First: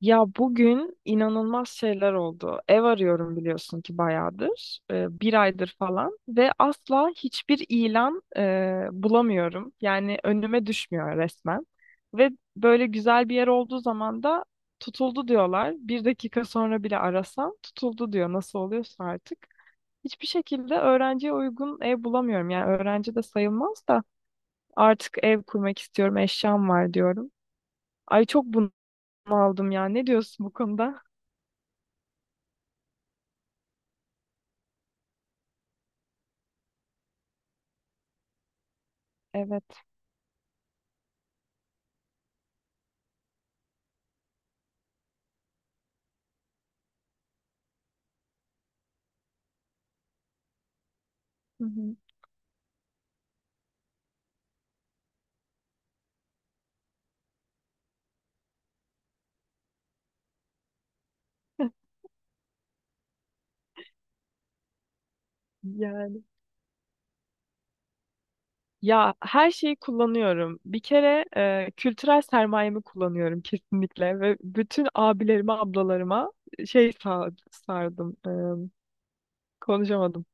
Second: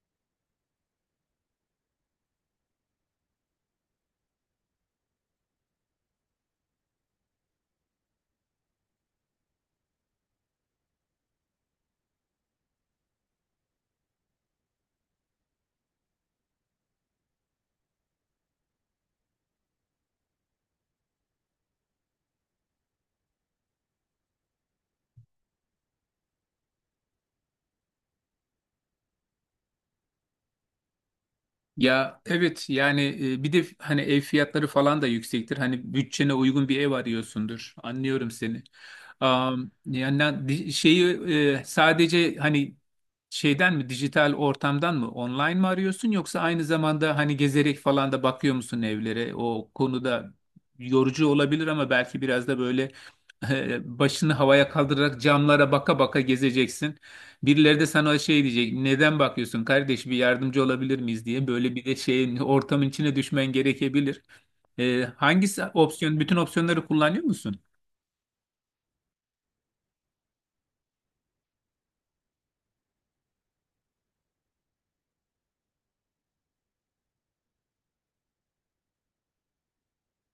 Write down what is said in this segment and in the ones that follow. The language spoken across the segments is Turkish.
Ya bugün inanılmaz şeyler oldu. Ev arıyorum biliyorsun ki bayağıdır, bir aydır falan ve asla hiçbir ilan bulamıyorum. Yani önüme düşmüyor resmen. Ve böyle güzel bir yer olduğu zaman da tutuldu diyorlar. Bir dakika sonra bile arasam tutuldu diyor. Nasıl oluyorsa artık. Hiçbir şekilde öğrenciye uygun ev bulamıyorum. Yani öğrenci de sayılmaz da artık ev kurmak istiyorum, eşyam var diyorum. Ay çok bunaldım ya. Ne diyorsun bu konuda? Ya evet yani bir de hani ev fiyatları falan da yüksektir. Hani bütçene uygun bir ev arıyorsundur. Anlıyorum seni. Evet. Am, yani na- di- şeyi e, sadece hani şeyden mi, dijital ortamdan mı, online mı arıyorsun yoksa aynı zamanda hani gezerek falan da bakıyor musun evlere? O konuda yorucu Hı olabilir ama hı. belki biraz da böyle başını havaya kaldırarak camlara baka baka gezeceksin. Birileri de sana şey diyecek, neden bakıyorsun kardeş, bir yardımcı olabilir miyiz diye, böyle bir de şeyin ortamın içine düşmen gerekebilir. Hangisi opsiyon, Yani bütün opsiyonları kullanıyor musun? ya her şeyi kullanıyorum. Bir kere kültürel sermayemi kullanıyorum kesinlikle ve bütün abilerime, ablalarıma şey sardım. Konuşamadım.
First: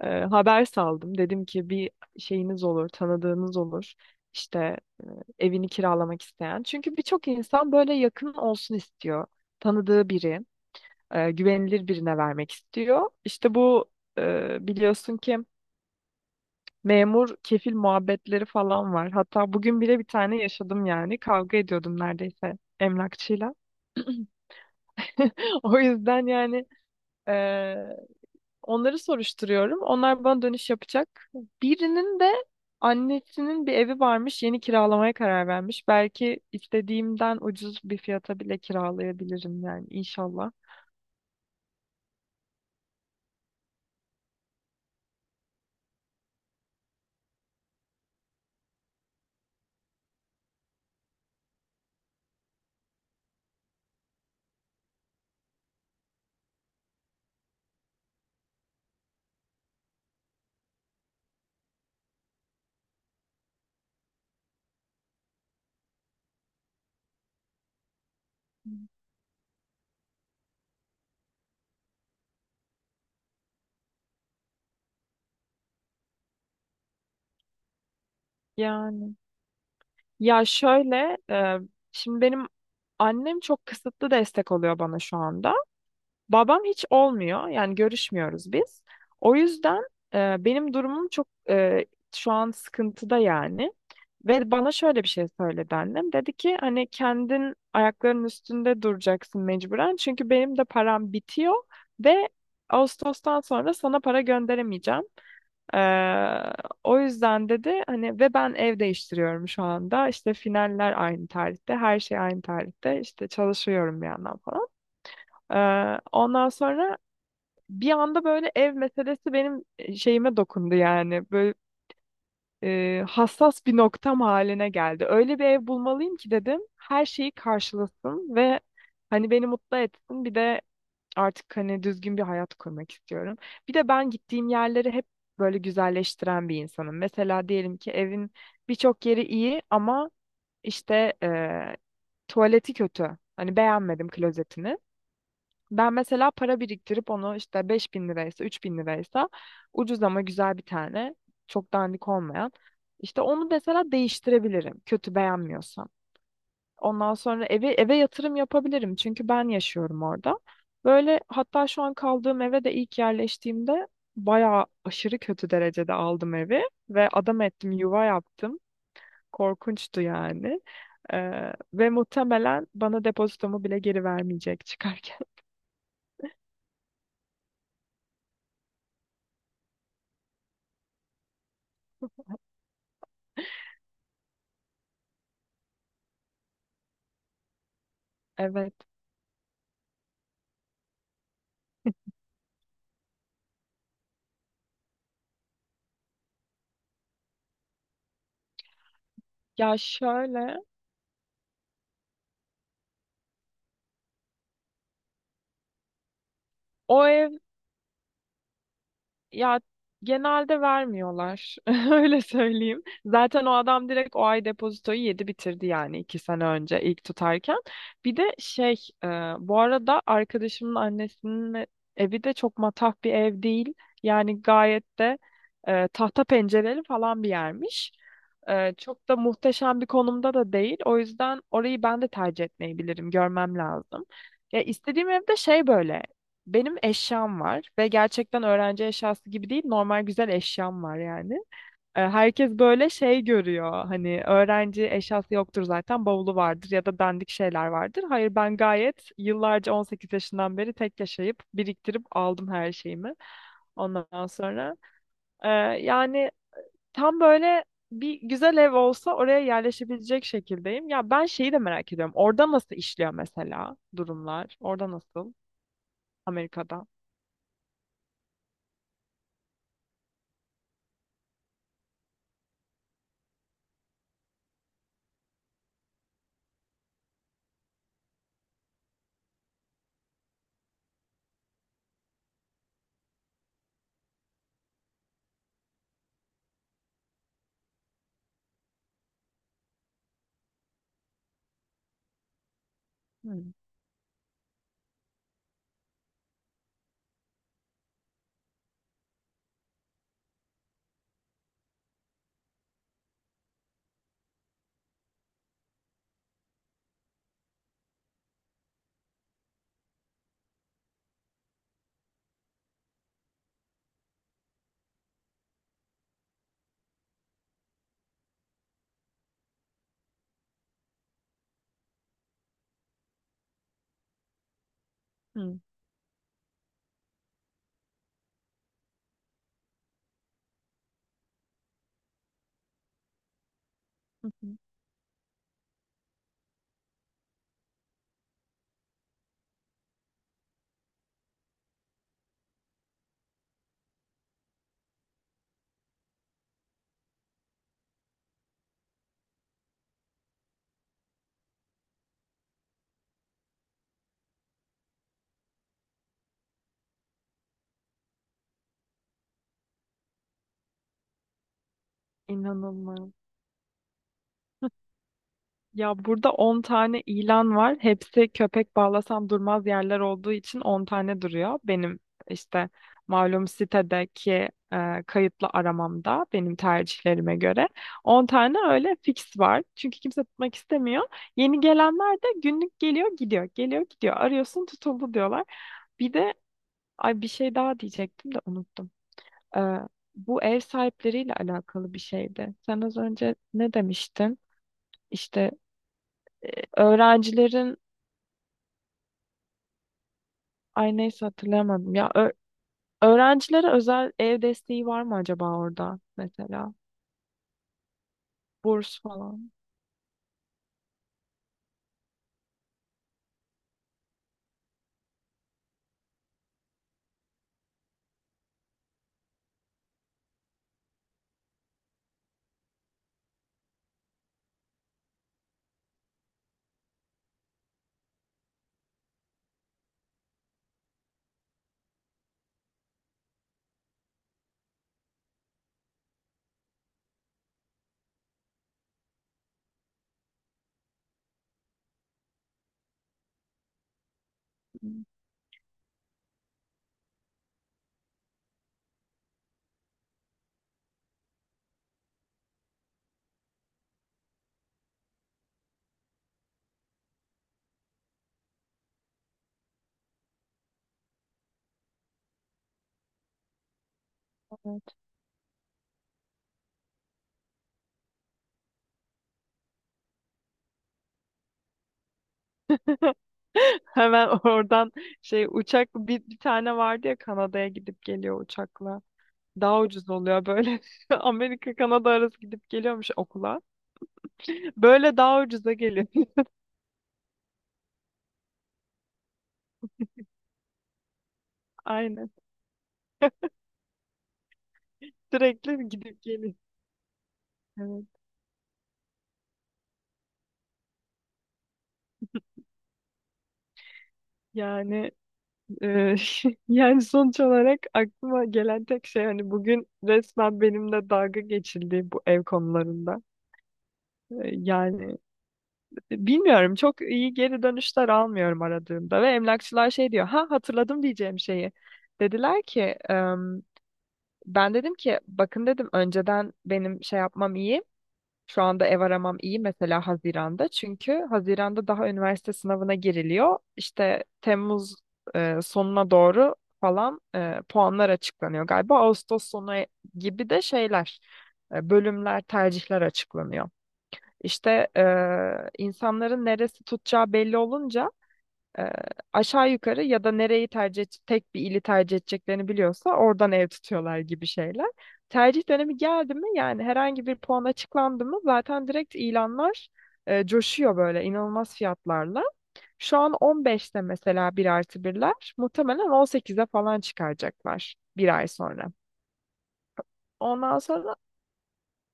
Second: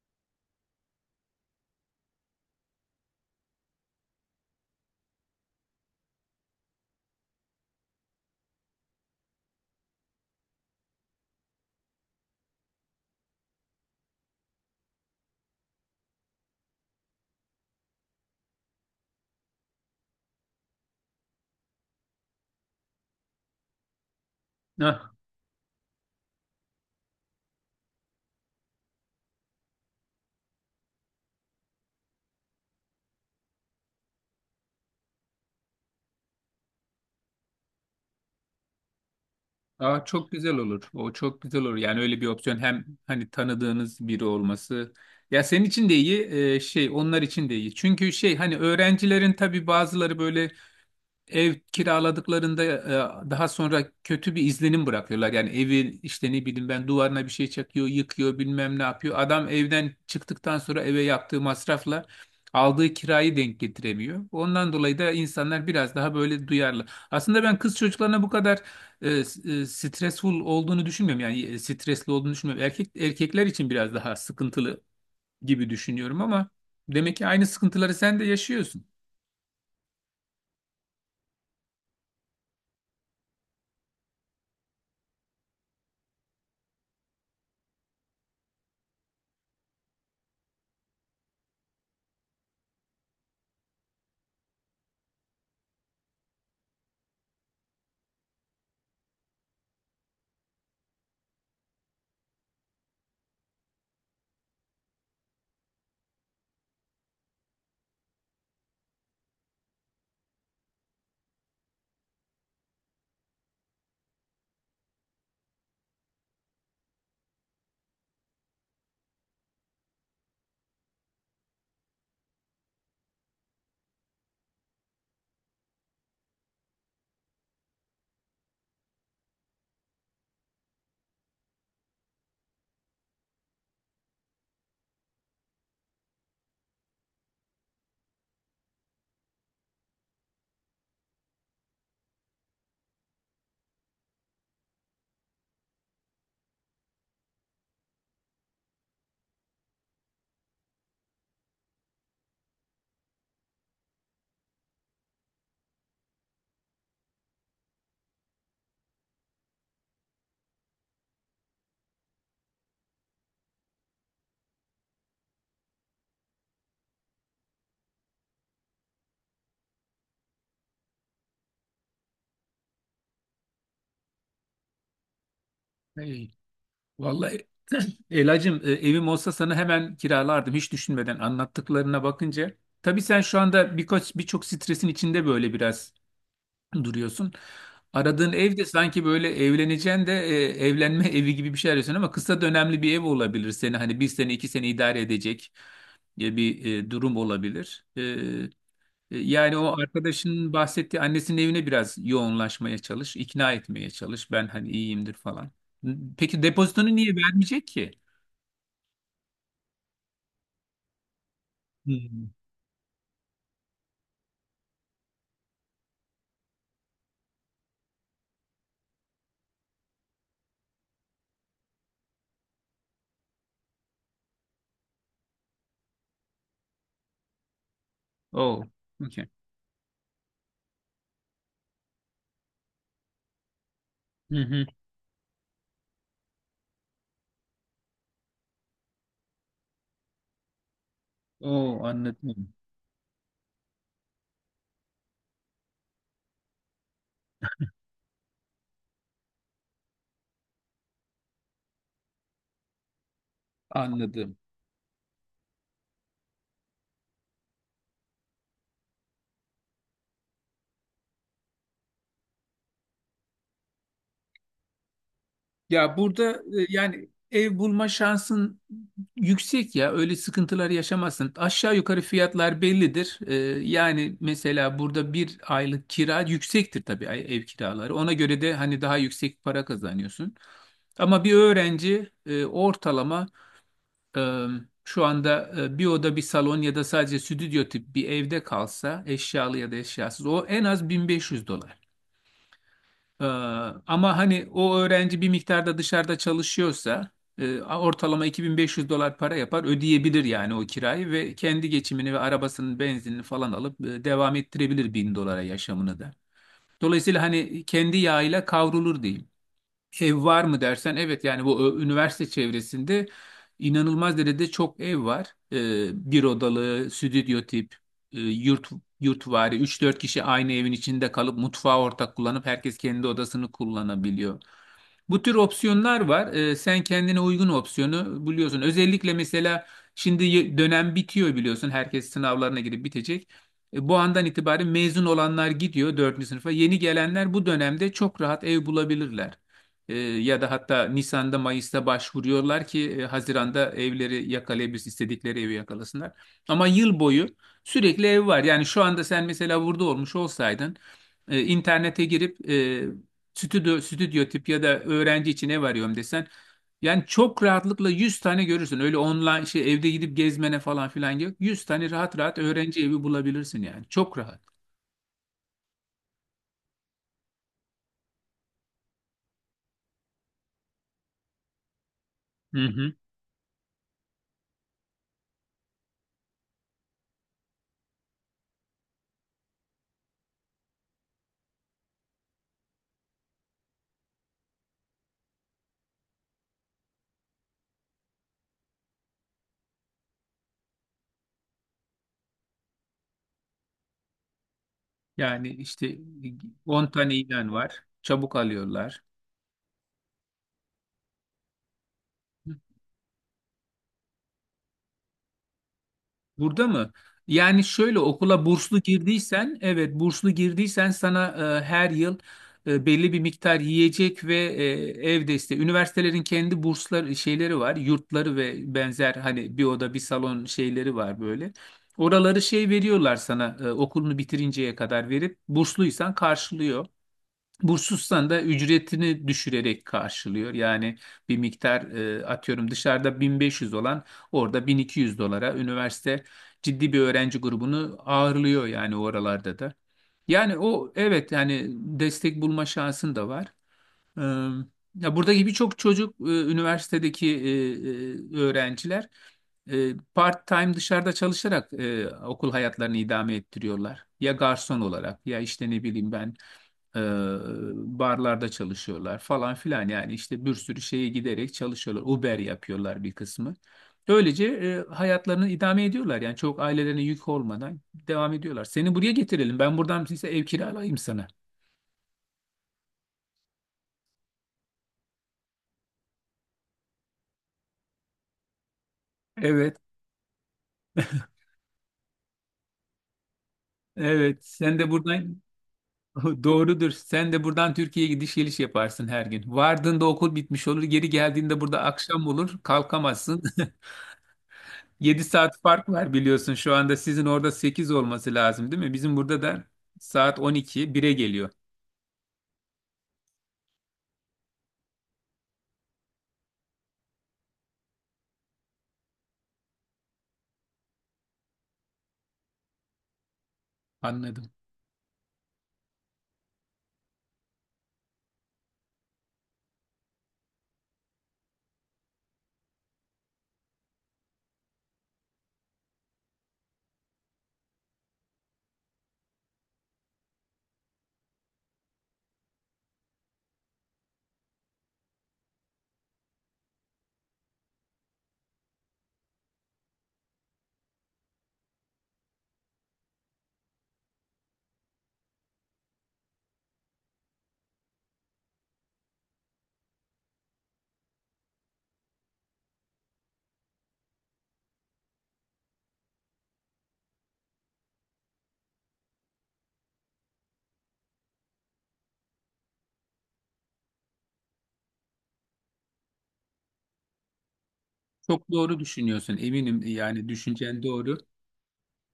Haber saldım. Dedim ki bir şeyiniz olur, tanıdığınız olur. İşte e, evini kiralamak isteyen. Çünkü birçok insan böyle yakın olsun istiyor. Tanıdığı biri, güvenilir birine vermek istiyor. İşte bu biliyorsun ki memur kefil muhabbetleri falan var. Hatta bugün bile bir tane yaşadım yani. Kavga ediyordum neredeyse emlakçıyla. O yüzden yani eee, onları soruşturuyorum. Onlar bana dönüş yapacak. Birinin de annesinin bir evi varmış. Yeni kiralamaya karar vermiş. Belki istediğimden ucuz bir fiyata bile kiralayabilirim yani Aa, çok inşallah. güzel olur. O çok güzel olur. Yani öyle bir opsiyon, hem hani tanıdığınız biri olması. Ya senin için de iyi, onlar için de iyi. Çünkü şey hani öğrencilerin tabii bazıları böyle ev kiraladıklarında daha sonra kötü bir izlenim bırakıyorlar. Yani evi işte, ne bileyim ben, duvarına bir şey çakıyor, yıkıyor, bilmem ne yapıyor. Adam evden çıktıktan sonra eve yaptığı masrafla aldığı kirayı denk getiremiyor. Ondan dolayı da insanlar biraz daha böyle duyarlı. Aslında ben kız çocuklarına bu kadar stressful olduğunu düşünmüyorum. Yani stresli olduğunu düşünmüyorum. Erkekler için biraz daha sıkıntılı gibi düşünüyorum ama demek ki aynı sıkıntıları sen de yaşıyorsun. Yani ya şöyle şimdi benim annem çok kısıtlı destek oluyor bana şu anda. Babam hiç olmuyor. Yani görüşmüyoruz biz. O yüzden benim durumum çok şu an sıkıntıda yani. Ve bana şöyle bir şey söyledi annem. Dedi ki hani kendin ayaklarının üstünde duracaksın mecburen. Çünkü benim de param bitiyor ve Ağustos'tan sonra sana para gönderemeyeceğim. Ee, O yüzden dedi hani ve ben ev değiştiriyorum şu anda. İşte finaller aynı tarihte, her şey aynı tarihte. İşte çalışıyorum bir yandan falan. Ondan sonra bir anda böyle ev meselesi benim şeyime dokundu yani. Böyle hassas bir noktam haline geldi. Öyle bir ev bulmalıyım ki dedim. Her şeyi karşılasın ve hani beni mutlu etsin. Bir de artık hani düzgün bir hayat kurmak istiyorum. Bir de ben gittiğim yerleri hep böyle güzelleştiren bir insanım. Mesela diyelim ki evin birçok yeri iyi ama işte tuvaleti kötü. Hani beğenmedim klozetini. Ben mesela para biriktirip onu işte 5.000 liraysa 3.000 liraysa ucuz ama güzel bir tane çok dandik olmayan işte onu mesela değiştirebilirim kötü beğenmiyorsam. Ondan sonra eve yatırım yapabilirim çünkü ben yaşıyorum orada. Böyle hatta şu an kaldığım eve de ilk yerleştiğimde bayağı aşırı kötü derecede aldım evi ve adam ettim yuva yaptım. Korkunçtu yani. Ve muhtemelen bana depozitomu bile geri vermeyecek çıkarken. Vallahi Elacığım, evim olsa sana hemen kiralardım hiç düşünmeden, anlattıklarına bakınca. Tabii sen şu anda birçok stresin içinde böyle biraz duruyorsun. Aradığın ev de Evet. sanki böyle evleneceksin de evlenme evi gibi bir şey arıyorsun, ama kısa dönemli bir ev olabilir, seni hani bir sene iki sene idare edecek bir durum olabilir. Yani Ya o arkadaşının şöyle, bahsettiği annesinin evine biraz yoğunlaşmaya çalış, ikna etmeye çalış. Ben hani iyiyimdir falan. Peki depozitonu o niye ev... vermeyecek ki? Ya genelde vermiyorlar. Öyle Hmm. söyleyeyim. Zaten o adam direkt o ay depozitoyu yedi bitirdi yani 2 sene önce ilk tutarken. Bir de şey, e, bu arada arkadaşımın annesinin evi de çok matah bir ev değil. Yani gayet de tahta pencereli falan bir yermiş. Oh, Çok da okay. muhteşem bir konumda da değil. O yüzden orayı ben de tercih etmeyebilirim. Görmem lazım. Hı Ya hı. istediğim evde şey böyle. Benim eşyam var ve gerçekten öğrenci eşyası gibi değil, normal güzel eşyam var yani. Oh, Herkes anladım. böyle şey görüyor. Hani öğrenci eşyası yoktur zaten, bavulu vardır ya da dandik şeyler vardır. Hayır ben gayet yıllarca 18 yaşından beri tek yaşayıp biriktirip aldım her şeyimi. Ondan Anladım. sonra e, yani tam böyle bir güzel ev olsa oraya yerleşebilecek şekildeyim. Ya ben şeyi de merak ediyorum. Orada nasıl işliyor mesela durumlar? Orada nasıl? Ya burada Amerika'da. yani ev bulma şansın yüksek ya. Öyle sıkıntılar yaşamazsın. Aşağı yukarı fiyatlar bellidir. Yani mesela burada bir aylık kira yüksektir tabii, ev kiraları. Ona göre de hani daha yüksek para kazanıyorsun. Ama bir öğrenci ortalama e, şu anda bir oda bir salon ya da sadece stüdyo tip bir evde kalsa, eşyalı ya da eşyasız, o en az 1500 dolar. E, Hmm. Ama hani o öğrenci bir miktarda dışarıda çalışıyorsa ortalama 2500 dolar para yapar, ödeyebilir yani o kirayı ve kendi geçimini ve arabasının benzinini falan alıp devam ettirebilir 1000 dolara yaşamını da. Dolayısıyla hani kendi yağıyla kavrulur diyeyim. Ev var mı dersen, evet yani, bu üniversite çevresinde inanılmaz derecede çok ev var. Bir odalı, stüdyo tip, e, yurt yurtvari üç dört kişi aynı evin içinde kalıp mutfağı ortak kullanıp herkes kendi odasını kullanabiliyor. Bu tür Hı. opsiyonlar var. Sen kendine uygun opsiyonu buluyorsun. Özellikle mesela şimdi dönem bitiyor biliyorsun. Herkes sınavlarına girip bitecek. Bu andan Hı hı. itibaren mezun olanlar gidiyor 4. sınıfa. Yeni gelenler bu dönemde çok rahat ev bulabilirler. Ya da hatta Nisan'da Mayıs'ta başvuruyorlar ki Haziran'da evleri yakalayabilirsin, istedikleri evi yakalasınlar. Ama yıl boyu sürekli ev var. Yani şu anda sen mesela burada olmuş olsaydın, internete girip stüdyo, stüdyo tip ya da öğrenci için ev arıyorum desen, yani çok rahatlıkla 100 tane görürsün. Öyle online şey evde gidip gezmene falan filan yok. 100 tane rahat rahat öğrenci evi İnanılmaz. bulabilirsin yani. Çok rahat. Ya burada 10 tane ilan var. Hepsi köpek bağlasam durmaz yerler olduğu için 10 tane duruyor. Benim Hı işte hı. malum sitedeki kayıtlı aramamda benim tercihlerime göre 10 tane öyle fix var. Çünkü kimse tutmak istemiyor. Yeni gelenler de günlük geliyor gidiyor. Geliyor gidiyor. Arıyorsun tutuldu diyorlar. Bir de ay bir şey daha diyecektim de unuttum. E, Bu ev sahipleriyle alakalı bir şeydi. Sen az önce ne demiştin? Yani İşte işte 10 tane ilan öğrencilerin var. Çabuk alıyorlar. ay neyse hatırlayamadım. Ya öğrencilere özel ev desteği var mı acaba orada Burada mesela? mı? Yani şöyle, okula burslu Burs falan. girdiysen, evet burslu girdiysen sana her yıl belli bir miktar yiyecek ve ev desteği. Üniversitelerin kendi bursları şeyleri var, yurtları ve benzer hani bir oda bir salon şeyleri var böyle. Oraları şey veriyorlar sana, okulunu bitirinceye kadar verip bursluysan karşılıyor. Bursus'tan da ücretini düşürerek karşılıyor. Yani bir miktar, atıyorum dışarıda 1500 olan orada 1200 dolara, üniversite ciddi bir öğrenci grubunu ağırlıyor yani oralarda da. Yani o, evet yani destek bulma şansın da var. Ee, Hmm. Ya buradaki birçok çocuk, üniversitedeki öğrenciler part-time dışarıda çalışarak okul hayatlarını idame ettiriyorlar. Ya garson olarak, ya işte ne bileyim ben e, barlarda çalışıyorlar falan filan, yani işte bir sürü şeye giderek çalışıyorlar. Uber yapıyorlar bir kısmı. Böylece hayatlarını idame ediyorlar yani çok ailelerine yük olmadan devam ediyorlar. Seni buraya getirelim, ben buradan size ev kiralayayım sana. Hemen oradan şey uçak, bir tane vardı ya Kanada'ya gidip geliyor uçakla. Evet, Daha ucuz oluyor böyle. Amerika Kanada arası gidip geliyormuş okula. evet. Sen de Böyle daha buradan… ucuza geliyor. Doğrudur. Sen de buradan Türkiye'ye gidiş geliş yaparsın her gün. Vardığında okul bitmiş olur. Geri geldiğinde burada akşam Aynen. olur. Kalkamazsın. 7 saat fark Sürekli var gidip biliyorsun. geliyor. Şu anda sizin orada sekiz Evet. olması lazım değil mi? Bizim burada da saat on iki bire geliyor. Yani Ee, yani sonuç olarak aklıma gelen tek şey hani bugün resmen benimle dalga geçildi bu ev konularında. Anladım. Yani bilmiyorum, çok iyi geri dönüşler almıyorum aradığımda ve emlakçılar şey diyor, ha hatırladım diyeceğim şeyi. Dediler ki "Em, ben dedim ki bakın dedim önceden benim şey yapmam iyi, şu anda ev aramam iyi mesela Haziran'da. Çünkü Haziran'da daha üniversite sınavına giriliyor. İşte Temmuz sonuna doğru falan puanlar açıklanıyor galiba. Ağustos sonu gibi de şeyler, bölümler, tercihler açıklanıyor. İşte insanların neresi tutacağı belli olunca e, aşağı yukarı ya da nereyi tercih tek bir ili tercih edeceklerini biliyorsa oradan ev tutuyorlar gibi şeyler. Tercih dönemi geldi mi yani, herhangi bir puan açıklandı mı, zaten direkt ilanlar coşuyor böyle inanılmaz fiyatlarla. Şu an 15'te mesela 1+1'ler. Muhtemelen 18'e falan çıkaracaklar bir ay Çok doğru sonra. düşünüyorsun. Eminim yani Ondan düşüncen sonra doğru.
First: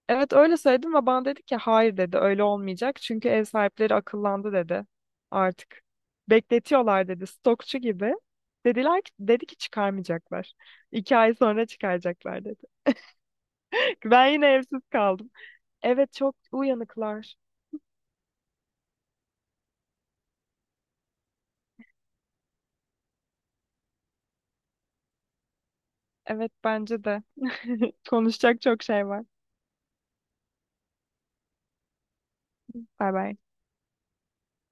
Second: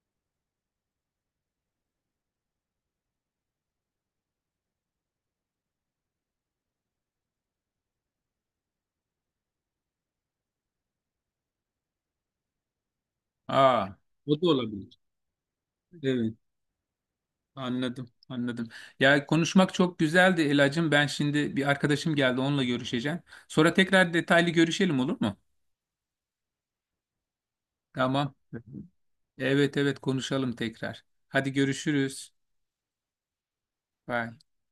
evet, öyle söyledim ve bana dedi ki hayır dedi, öyle olmayacak. Çünkü ev sahipleri akıllandı dedi. Artık bekletiyorlar dedi, stokçu gibi. Dediler ki, dedi ki çıkarmayacaklar. 2 ay sonra çıkaracaklar dedi. Aa, Ben o da yine evsiz olabilir. kaldım. Evet, Evet. çok uyanıklar. Anladım, anladım. Ya konuşmak çok güzeldi Elacığım. Ben şimdi bir arkadaşım geldi, onunla görüşeceğim. Sonra tekrar detaylı görüşelim, olur mu? Evet, bence de. Tamam. Konuşacak çok şey var. Evet evet, konuşalım tekrar. Hadi görüşürüz. Bay bay. Bye.